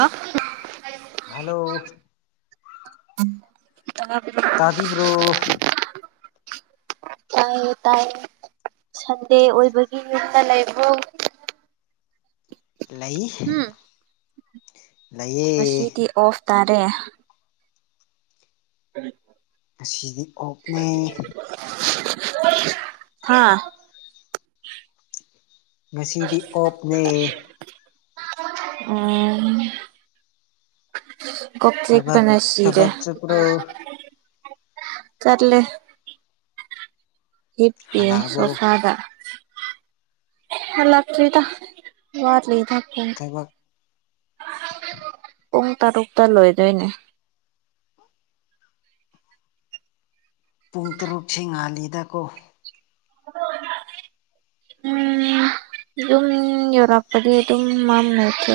ꯑ ꯍꯜꯂꯣ [inaudible] ꯇꯥꯕꯤꯕ꯭ꯔꯣ ꯇꯥꯏ ꯇꯥꯏ ꯁꯟꯗꯦ ꯑꯣꯏꯕꯒꯤ ꯉꯛꯇ ꯂꯥꯏꯕ ꯂꯩ ꯍꯨꯝ ꯂꯩꯌꯦ ꯉꯁꯤꯗꯤ ꯑꯣꯐ ꯇꯥꯔꯦ ꯉꯁꯤꯗꯤ ꯑꯣꯞꯅꯦ ꯍꯥꯥ ꯉꯁꯤꯗꯤ ꯑꯣꯞꯅꯦ ꯎꯝ ꯀꯣꯛꯇꯦꯛ ꯊꯕꯛ ꯅꯥꯔꯁꯤꯔꯤ ꯊꯕꯛ ꯆꯠꯄ꯭ꯔꯣ ꯆꯠꯂꯦ ꯍꯤꯠ ꯄ ꯍꯜꯂꯛꯑꯕꯣ ꯁꯣꯁꯥꯗ ꯍ ꯂꯥꯛꯥꯛꯗ ꯋꯥꯔ ꯂꯩꯗ ꯐ ꯊꯕꯛ ꯄꯨꯡ ꯇꯔꯨꯛꯛꯇ ꯂꯣꯏꯗꯣꯏꯅꯦ ꯄꯨꯡ ꯇꯔꯨꯛꯁꯤꯦ ꯉꯥꯜꯂꯤꯗ ꯀꯣ [inaudible] ꯎ ꯑꯗꯨꯝ ꯌꯧꯔꯥꯄꯗꯤ ꯑꯗꯨ ꯑꯗꯨꯝ ꯃꯥꯝ ꯂꯩꯇ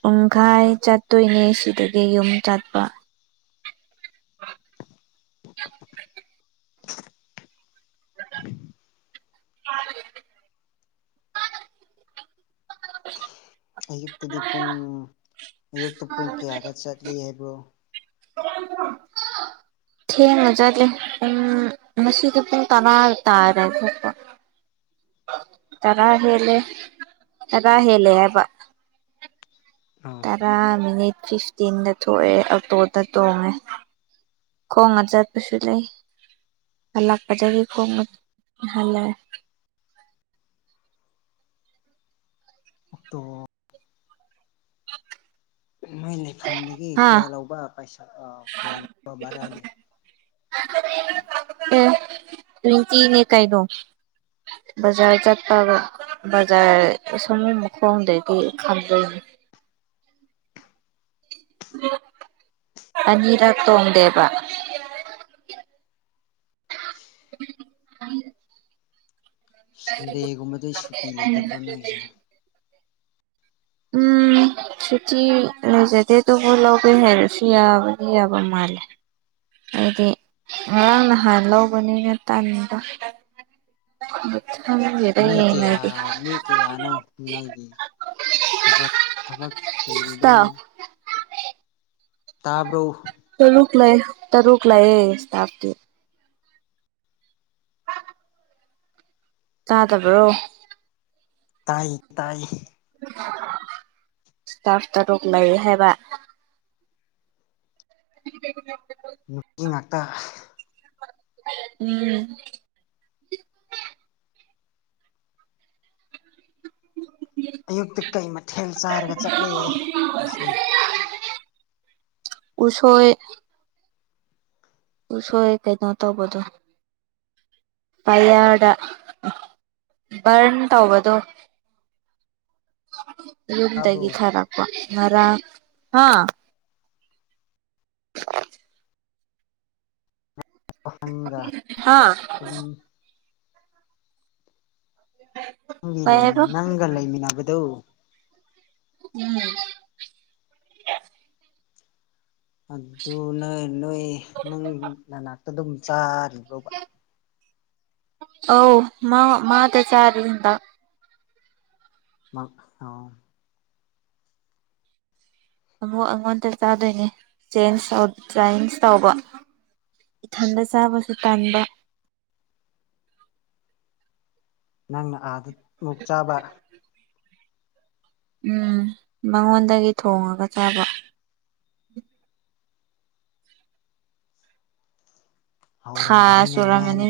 ꯄꯨꯡꯈꯥꯏ ꯆꯠꯇꯣꯏꯅꯦ ꯁꯤꯗꯒꯤ ꯌꯨꯝ ꯆꯠꯄ [inaudible] [unintelligible] ꯑꯌꯨꯛꯇꯗꯤ ꯄꯨꯡ ꯑꯌꯨꯛꯇ ꯄꯨꯡ ꯀꯌꯥꯗ ꯆꯠꯂꯤ ꯍꯥꯏꯕꯣ ꯊꯦꯡꯅ ꯆꯠꯂꯦꯝ ꯃꯁꯤꯗꯤ ꯄꯨꯡ ꯇꯅꯥ ꯇꯥꯔꯦ ꯈꯣꯠꯄ ꯇꯔꯥ ꯍꯦꯜꯂꯦ ꯇꯔꯥ ꯍꯦꯜꯂꯦ ꯍꯥꯏꯕ ꯑꯥ ꯇꯔꯥ ꯃꯤꯅꯤꯠ ꯐꯤꯐꯇꯤꯟꯗ ꯊꯣꯛꯑꯦ ꯑꯣꯛꯇꯣꯗ ꯇꯣꯡꯉꯦ ꯈꯣꯡꯅ ꯆꯠꯄꯁꯨ ꯂꯩ ꯍꯜꯂꯛꯄꯗꯒꯤ ꯈꯣꯡꯒ ꯍꯜꯂꯦ ꯑꯣꯛꯇꯣ [inaudible] ꯃꯣꯏ ꯂꯩꯐꯝꯗꯒꯤ ꯍꯥ ꯀꯌꯥ ꯂꯧꯕ ꯄꯩꯁꯥ ꯀꯌꯥ ꯂꯧꯕ ꯕꯔꯥꯗꯤ ꯑꯦ ꯇ꯭ꯋꯦꯟꯇꯤꯅꯦ ꯀꯥꯏꯩꯅꯣ ꯕꯖꯥꯔ ꯆꯠꯄꯒ ꯕꯖꯥ ꯁꯨ ꯃ ꯈꯣꯡ ꯍꯗꯗꯤ ꯈꯪꯖ ꯑꯅꯤꯔꯛ ꯇꯣꯡꯗꯦꯕ [inaudible] ꯁꯟꯗꯦꯒꯨꯝꯕꯗꯩ ꯁꯨꯇꯤ ꯂꯩꯇꯕ꯭ꯔꯣ ꯅꯣꯏꯁꯦ ꯎꯝ ꯁꯨꯇꯤ ꯂꯩꯣꯏꯖꯗꯦ ꯑꯗꯨꯕꯨ ꯂꯧꯒꯦ ꯍꯥꯏꯔꯁꯨ ꯌꯥꯕꯗꯤ ꯌꯥꯕ ꯃꯥꯜꯂꯦ ꯍꯥꯏꯗꯤ ꯉꯔꯥꯡ ꯅꯍꯥꯟ ꯂꯧꯕꯅꯤꯅ ꯇꯟꯕ ꯑꯗꯨ ꯊ ꯃꯤ ꯀꯌꯥ ꯃꯤ ꯀꯌꯥꯅꯣ ꯅꯣꯏꯒꯤ ꯕ ꯊꯕꯛ ꯁꯨꯔꯤꯗꯧꯅ ꯏꯁꯇꯥꯐ ꯇꯥꯕ꯭ꯔꯣ ꯇꯔꯨꯛ ꯂꯩ ꯇꯔꯨꯛ ꯂꯥꯛꯑꯦ ꯏꯁꯇꯥꯐꯇꯤ ꯆꯥꯗꯕ꯭ꯔꯣ ꯇꯥꯏ ꯇꯥꯏ ꯏꯁꯇꯥꯞ ꯇꯔꯣꯛꯅꯩ ꯍꯥꯏꯕ [unintelligible] ꯅꯨꯄꯤ ꯉꯥꯛꯇ ꯎꯝ ꯑꯌꯨꯛꯇ ꯀꯩ ꯃꯊꯦꯜ ꯆꯥꯔꯒ ꯆꯠꯂꯦ ꯃꯁꯤ ꯎꯁꯣꯏ ꯎꯁꯣꯏ ꯀꯩꯅꯣ ꯇꯧꯕꯗꯣ ꯄꯌꯥꯔꯗ ꯕꯔꯟ ꯇꯧꯕꯗꯣ ꯇꯥꯕ꯭ꯔꯣ ꯌꯨꯝꯗꯒꯤ ꯊꯔꯛ ꯉꯥꯔꯡ ꯍꯥꯥ ꯅꯪꯒ ꯍꯥꯥ ꯑꯗꯨꯝ [unintelligible] ꯅꯪꯒꯤ ꯍꯥꯏꯕ ꯅꯪꯒ ꯂꯩꯃꯤꯟꯅꯕꯗꯨ ꯎꯝ ꯑꯗꯨ ꯅꯣꯏ ꯅꯣꯏ ꯅꯪ ꯅꯅꯥꯛꯇ ꯑꯗꯨꯝ ꯆꯥꯔꯤꯕꯣꯕ ꯑ ꯃꯥ ꯃꯥ ꯇ ꯆꯥꯔꯤ ꯍꯟꯗꯛ ꯃꯥ ꯑ ꯑꯃꯨꯛ ꯑꯩꯉꯣꯟꯗ ꯆꯥꯗꯣꯏꯅꯦ ꯆꯦꯟꯖ ꯇꯔꯥꯟꯖ ꯇꯧꯕ ꯏꯊꯟꯗ ꯆꯥꯕꯁꯨ ꯇꯥꯟꯕ ꯅꯪꯅ ꯑꯥꯗ ꯑꯃꯨꯛ ꯆꯥꯕ ꯎꯝ ꯃꯉꯣꯟꯗꯒꯤ ꯊꯣꯡꯉꯒ ꯆꯥꯕ ꯊꯥ ꯍꯥꯎꯔꯝꯒꯅꯤꯅꯦ ꯏꯃꯥꯅ ꯁꯨꯔꯝꯃꯅꯤ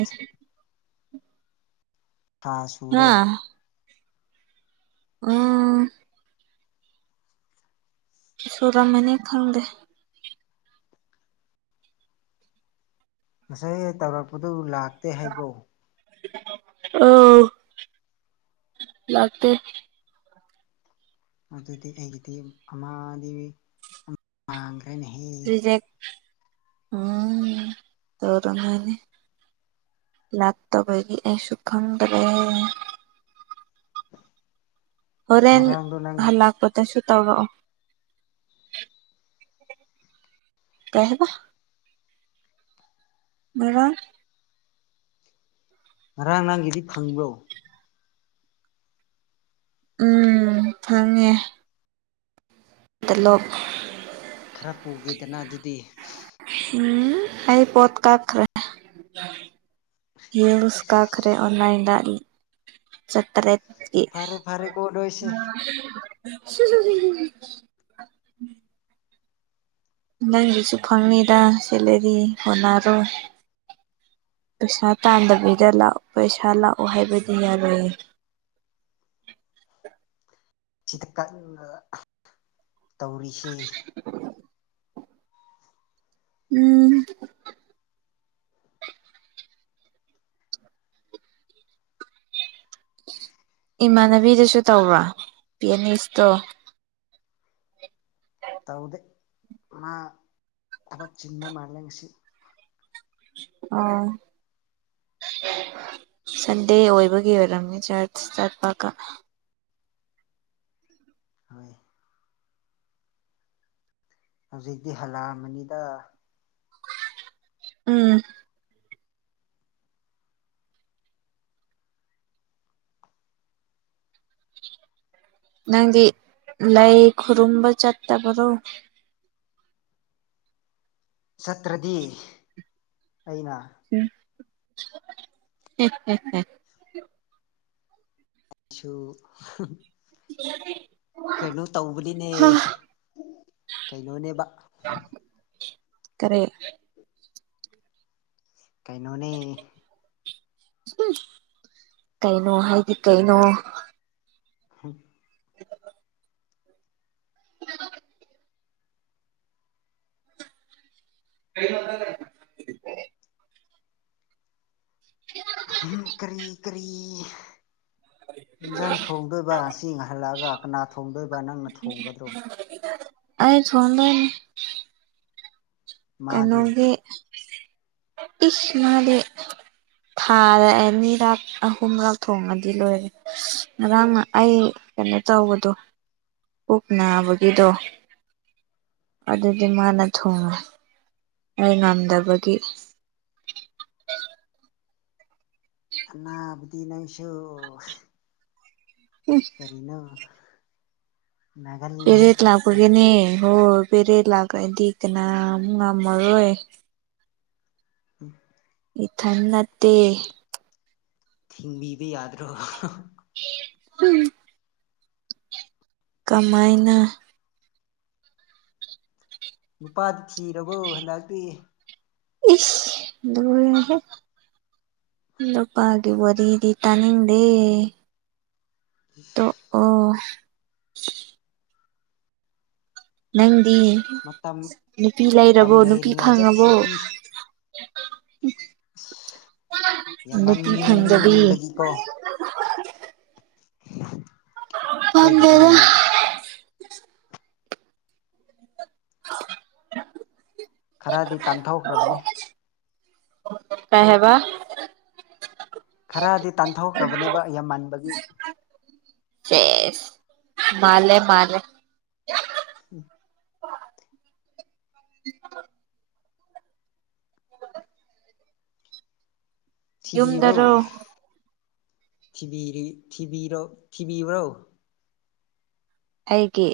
ꯊꯥ ꯍꯥ ꯁꯨꯔꯦ ꯑꯝꯝ ꯁꯨꯔꯝꯃꯅꯤ ꯈꯪꯗꯦ ꯉꯁꯥꯏ ꯇꯧꯔꯛꯄꯗꯨ ꯂꯥꯛꯇꯦ ꯍꯥꯏꯕꯎ ꯑꯎ ꯂꯥꯛꯇ ꯑꯗꯨꯗꯤ ꯑꯩꯒꯤꯗꯤ ꯑꯃꯥꯡ [unintelligible] ꯉꯦ ꯀꯩꯅꯍ‍‌ꯦ ꯔꯤꯖꯦꯛ ꯎꯝ ꯇꯧꯔꯝꯃꯅꯤ ꯂꯥꯛꯇꯕꯒꯤ ꯑꯩꯁꯨ ꯈꯪꯗ꯭ꯔꯦ ꯍꯣꯔꯦꯟ ꯉꯔꯥꯡꯗꯣ ꯅꯪꯒꯤ ꯍꯜꯂꯛꯄꯗꯁꯨ ꯇꯧꯔꯛꯑꯣ ꯀꯩꯍꯥꯏꯕ ꯉꯥꯔꯡ ꯉꯔꯥꯡ ꯅꯪꯒꯤꯗꯤ ꯐꯪꯕ꯭ꯔꯣ ꯎꯝ ꯐꯪꯉꯦ ꯇ‌ꯣꯂꯣꯞ ꯈꯔ ꯄꯨꯒ‌ꯦꯗꯅ ꯑꯗꯨꯗꯤ ꯎꯝ ꯑꯩ ꯄꯣꯠ ꯀꯥꯈ꯭ꯔꯦ ꯌꯤꯜꯁ ꯀꯥꯈ꯭ꯔꯦ ꯑꯣꯟꯂꯥꯏꯟꯗ ꯆꯇꯥꯔꯦ ꯐꯔꯦ ꯐꯔꯦ ꯀ‌ꯣ ꯅ‌ꯣꯏꯁꯦ [unintelligible] ꯅꯪꯒꯤꯁꯨ ꯐꯪꯅꯤꯗ ꯁꯦꯂꯔꯤ ꯍꯣꯠꯅꯔꯣ ꯄꯩꯁꯥ ꯇꯥꯟꯗꯕꯤꯗ ꯂꯥꯛꯑꯣ ꯄꯩꯁꯥ ꯂꯥꯛꯑꯣ ꯍꯥꯏꯕꯗꯤ ꯌꯥꯔꯣꯏꯌꯦ ꯁꯤꯗ ꯀꯟꯅ ꯇꯧꯔꯤꯁꯦ [unintelligible] ꯎꯝ ꯏꯃꯥꯟꯅꯕꯤꯗꯁꯨ ꯇꯧꯕ꯭ꯔꯥ ꯄꯤꯌꯥꯅꯤ ꯏꯁꯇꯣ ꯇꯧꯗꯦ ꯃꯥ ꯊꯕꯛ ꯆꯤꯟꯕ ꯃꯥꯜꯂꯦ ꯉꯁꯤ ꯑꯥ ꯁꯟꯗꯦ ꯑꯣꯏꯕꯒꯤ ꯑꯣꯏꯔꯝꯃꯤ ꯆꯔꯆ ꯆꯠꯄꯒ [inaudible] ꯍꯧꯖꯤꯛꯇꯤ ꯍꯜꯂꯛꯑꯝꯃꯅꯤꯗ ꯎꯝ ꯅꯪꯗꯤ ꯂꯥꯏ ꯈꯨꯔꯨꯝꯕ ꯆꯠꯇꯕꯔꯣ ꯆꯠꯇ꯭ꯔꯗꯤ ꯑꯩꯅ ꯎ ꯑꯦ ꯑꯩꯁꯨꯁꯨ ꯀꯩꯅꯣ ꯇꯧꯕꯅꯤꯅꯦ ꯍꯥ ꯀꯩꯅꯣꯅꯦꯕ ꯀꯔꯦ ꯀꯩꯅꯣꯅꯤ ꯀꯩꯅꯣ ꯍꯥꯏꯗꯤ ꯀꯩꯅꯣ [unintelligible] [inaudible] [inaudible] [unintelligible] ꯀꯔꯤ ꯀꯔꯤ ꯏꯟꯁꯥꯡ ꯊꯣꯡꯗꯣꯏꯕ ꯑꯁꯤ ꯍꯜꯂꯛꯑꯒ ꯀꯅꯥ ꯊꯣꯡꯗꯣꯏꯕ ꯅꯪꯅ ꯊꯣꯡꯒꯗ꯭ꯔꯣ ꯑꯩ ꯊꯗꯅꯤ ꯃꯥꯗꯤ ꯀꯩꯅꯣꯒꯤꯦ ꯏꯁꯃꯂꯤ ꯊꯥꯗ ꯑꯅꯤꯔꯛ ꯑꯍꯨꯝꯔꯛ ꯊꯣꯡꯉꯗꯤ ꯂꯣꯏꯔꯦ ꯉꯔꯥꯡ ꯑꯩ ꯀꯩꯅꯣ ꯇꯧꯕꯗꯣ ꯄꯨꯛ ꯅꯥꯕꯒꯤꯗꯣ ꯑꯗꯨꯗꯤ ꯃꯥꯅ ꯊꯣꯡꯉꯦ ꯑꯩ ꯉꯝꯗꯕꯒꯤ ꯑꯅꯥꯕꯗꯤ ꯅꯪꯁꯨ ꯎ ꯀꯔꯤꯅ ꯄꯦꯔꯦꯠ ꯅꯪꯁꯨ ꯂꯥꯛꯄꯒꯦꯅꯦ ꯍꯣ ꯄꯦꯔꯦꯠ ꯂꯥꯛꯒ꯭ꯔꯗꯤ ꯀꯅꯥꯝ ꯉꯝꯃꯔꯣꯏ ꯎꯝ ꯏꯊ ꯅꯠꯇꯦ ꯊꯤꯡꯕꯤꯕ ꯌꯥꯗ꯭ꯔꯣ ꯎꯝ ꯀꯃꯥꯏꯅ ꯅꯨꯄꯥꯗꯤ ꯊꯤꯔꯕꯣ ꯍꯟꯗꯛꯇꯤ ꯏꯁ ꯂꯔꯦ ꯏꯗꯄꯥꯒꯤꯦ ꯋꯥꯔꯤꯔꯤꯗꯤ ꯇꯅꯤꯡꯗꯦ ꯇꯣ ꯑꯣ ꯅꯪꯗꯤ ꯃꯇꯝ ꯅꯨꯄꯤ ꯃꯇꯝ ꯂꯩꯔꯕꯣ ꯅꯨꯄꯤ ꯂꯩꯔꯤꯉꯩꯗ ꯐꯪꯉꯕꯣ ꯊꯤꯗꯤ ꯅꯨꯄꯤ ꯐꯪꯗꯕꯤ ꯌꯥꯝꯃꯟꯕꯒꯤ ꯀꯣ [inaudible] ꯑꯩꯈꯣꯏꯒꯤꯗꯤ ꯄꯥꯝꯗꯦꯗ [inaudible] ꯈꯔꯗꯤ ꯇꯥꯟꯊꯣꯛꯈ꯭ꯔꯕꯅꯤ ꯀꯍꯕ ꯈꯔꯗꯤ ꯇꯥꯟꯊꯣꯛꯈ꯭ꯔꯕꯅꯦꯕ ꯌꯥꯝꯃꯟꯕꯒꯤ ꯆꯦꯁ ꯃꯥꯂꯦ ꯃꯥꯂꯦ ꯎꯝ [unintelligible] ꯊꯤꯕꯤꯕ꯭ꯔꯣꯣ ꯌꯨꯝꯗꯔꯣ ꯊꯤꯕꯤꯕ꯭ꯔꯣ ꯑꯩꯒꯤ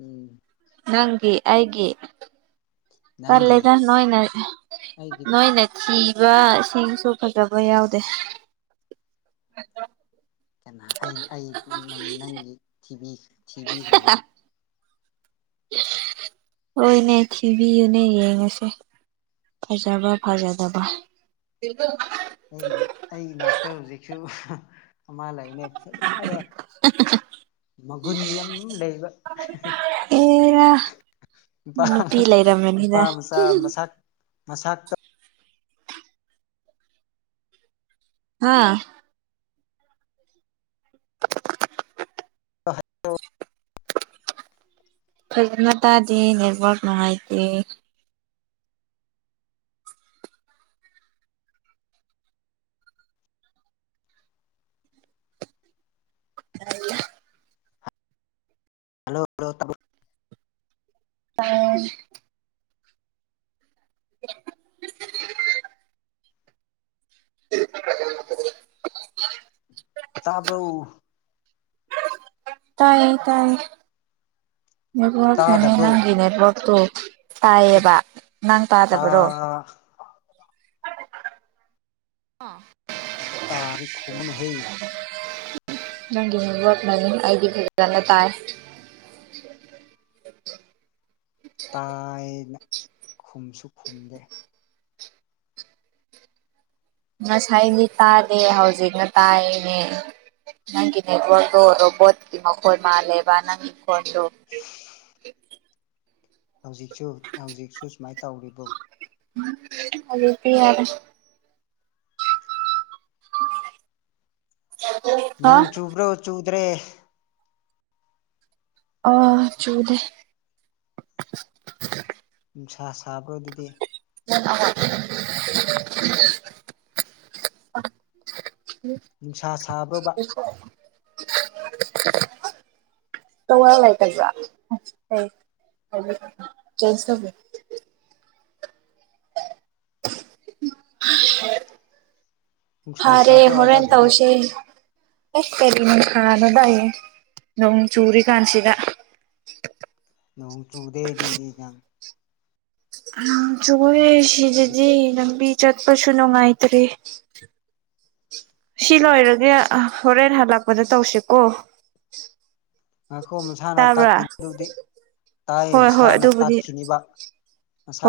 ꯎꯝ ꯅꯪꯒꯤ ꯑꯩꯒꯤ ꯅꯪꯒꯤ ꯄꯂꯗ ꯅꯣꯏꯅ ꯑꯩꯒꯤꯗꯤ ꯅꯣꯏꯅ ꯁꯤꯕ ꯏꯁꯤꯡꯁꯨ ꯐꯖꯕ ꯌꯥꯎꯗꯦ ꯀꯩꯅ ꯑꯩ ꯅꯪꯒꯤ ꯊꯤꯕꯤꯈ꯭ꯔꯕꯣ ꯍꯣꯏꯅꯦ ꯊꯤꯕꯤꯌꯨꯅꯦ ꯌꯦꯡꯉꯁꯦ ꯐꯖꯕ ꯐꯖꯗꯕ ꯑꯩ ꯑꯩ ꯏꯅꯥꯛꯇ ꯍꯧꯖꯤꯛꯁꯨ ꯑꯃ ꯂꯩꯅꯦ ꯐꯖꯕ ꯃꯒꯨꯟ ꯌꯥꯝ ꯂꯩꯕ ꯑꯦꯔꯥ ꯅꯨꯄꯥ ꯅꯨꯄꯤ ꯅꯨꯄꯥ ꯂꯩꯔꯝꯃꯅꯤꯗ ꯃꯆꯥ ꯃꯁ ꯃꯁꯇ ꯍꯥꯥ [unintelligible] ꯐꯖ ꯃꯇꯇꯥꯥꯗꯤ ꯅꯦꯠꯋꯔꯛ ꯅꯨꯡꯉꯥꯏꯇꯦ ꯑ ꯍꯜꯂꯣ ꯍꯂ ꯇꯥꯏ [inaudible] [inaudible] ꯇꯥꯕ꯭ꯔꯎ ꯇꯥꯏꯌꯦ ꯇꯥꯏ ꯅꯦ ꯅꯪ ꯇꯥꯗꯕ꯭ꯔꯣ ꯅꯦꯠꯋꯛ ꯇ ꯑꯦ ꯇꯥꯏꯌꯦꯕ ꯅꯪ ꯇꯥꯗꯕꯔꯣ ꯇꯥ ꯑꯥ ꯇꯥꯔꯈꯃꯅ ꯍꯦ ꯅꯪꯒꯤ ꯃꯤꯕꯅꯃꯤ ꯑꯩꯗꯤ ꯐꯖꯅ ꯇꯥꯏ ꯇꯥꯏꯅ ꯈꯨꯝꯁꯨ ꯈꯨꯝꯗꯦ ꯉꯁꯥꯏꯗꯤ ꯇꯥꯗꯦ ꯍꯧꯖꯤꯛꯅ ꯇꯥꯏꯅꯦ ꯅꯪꯒꯤ ꯅꯠ ꯋꯥꯒ ꯔꯣꯕꯣꯠ ꯃꯈꯣꯜ ꯃꯥꯂꯦꯕ ꯅꯪ ꯏꯟꯀꯣꯟ ꯍꯧꯖꯤꯛꯁꯨ ꯍꯧꯖꯤꯛꯁꯨ ꯁꯨꯃꯥꯏꯅ ꯇꯧꯔꯤꯕꯣ ꯑꯗꯨ ꯐ ꯌꯥꯔ ꯎ [unintelligible] ꯅꯣꯡ ꯆꯨꯕ꯭ꯔꯣ ꯆꯨꯗ꯭ꯔꯦ ꯑ ꯆꯨꯗꯦ ꯅꯨꯡꯁꯥ ꯁꯥꯕ꯭ꯔ ꯑꯗꯨꯗꯤ [unintelligible] [inaudible] ꯅꯨꯡꯁꯥ ꯁꯥꯕ꯭ꯔꯣꯕ [inaudible] [inaudible] ꯇꯧꯉ ꯂꯏꯖ ꯇ ꯅꯨꯡꯁꯥ ꯐꯔꯦ ꯁꯥꯕ꯭ꯔꯣ ꯑꯗ ꯍꯣꯔꯦꯟ ꯑꯗꯨꯗꯤ ꯇꯧꯁꯦ ꯑꯦꯁ ꯀꯔꯤꯅꯅꯨꯡ ꯈꯥꯅꯣꯗꯥꯏꯌꯦꯡ ꯅꯣꯡ ꯆꯨꯔꯤ ꯀꯥꯟꯁꯤꯗ ꯅꯣꯡ ꯆꯨꯗꯦꯗꯤꯗꯤ ꯅꯪ ꯎ ꯆꯣꯏꯦ ꯍꯧꯖꯤꯛ ꯁꯤꯗꯗꯤ ꯂꯝꯕꯤ ꯆꯠꯄꯁꯨ ꯅꯨꯡꯉꯥꯏꯇ꯭ꯔꯦ ꯁꯤ ꯂꯣꯏꯔꯒꯦ ꯍꯣꯔꯦꯟ ꯍꯜꯂꯛꯄꯗ ꯇꯧꯁꯤꯀꯣ ꯉꯈꯣꯡ ꯃꯁꯥꯅ ꯇꯥꯕ꯭ꯔꯥ ꯇꯥꯠꯈꯤꯅꯤꯗꯨꯗꯤ ꯇꯥꯏ ꯍꯣꯏ ꯍꯣꯏ ꯃꯁꯥꯅ ꯑꯗꯨꯕꯨꯗꯤ ꯇꯥꯠꯈꯤꯅꯤꯕ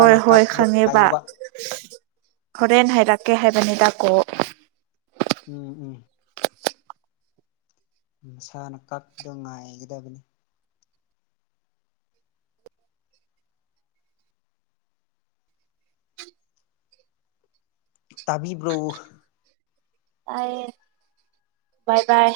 ꯍꯣꯏ ꯍꯣꯏ ꯀꯛꯄꯗꯣ ꯈꯪꯉꯦꯕ ꯉꯥꯏꯌꯨꯕ ꯍꯣꯔꯦꯟ ꯍꯥꯏꯔꯛꯀꯦ ꯍꯥꯏꯕꯅꯤꯗ ꯀꯣ ꯎꯝ ꯎꯝ ꯃꯁꯥꯅ ꯀꯛꯄꯗꯣ ꯉꯥꯏꯒꯗꯕꯅꯤ ꯇꯥꯕꯤꯕ꯭ꯔꯣ ꯇꯥꯏ ꯕꯥꯏ ꯕꯥꯏ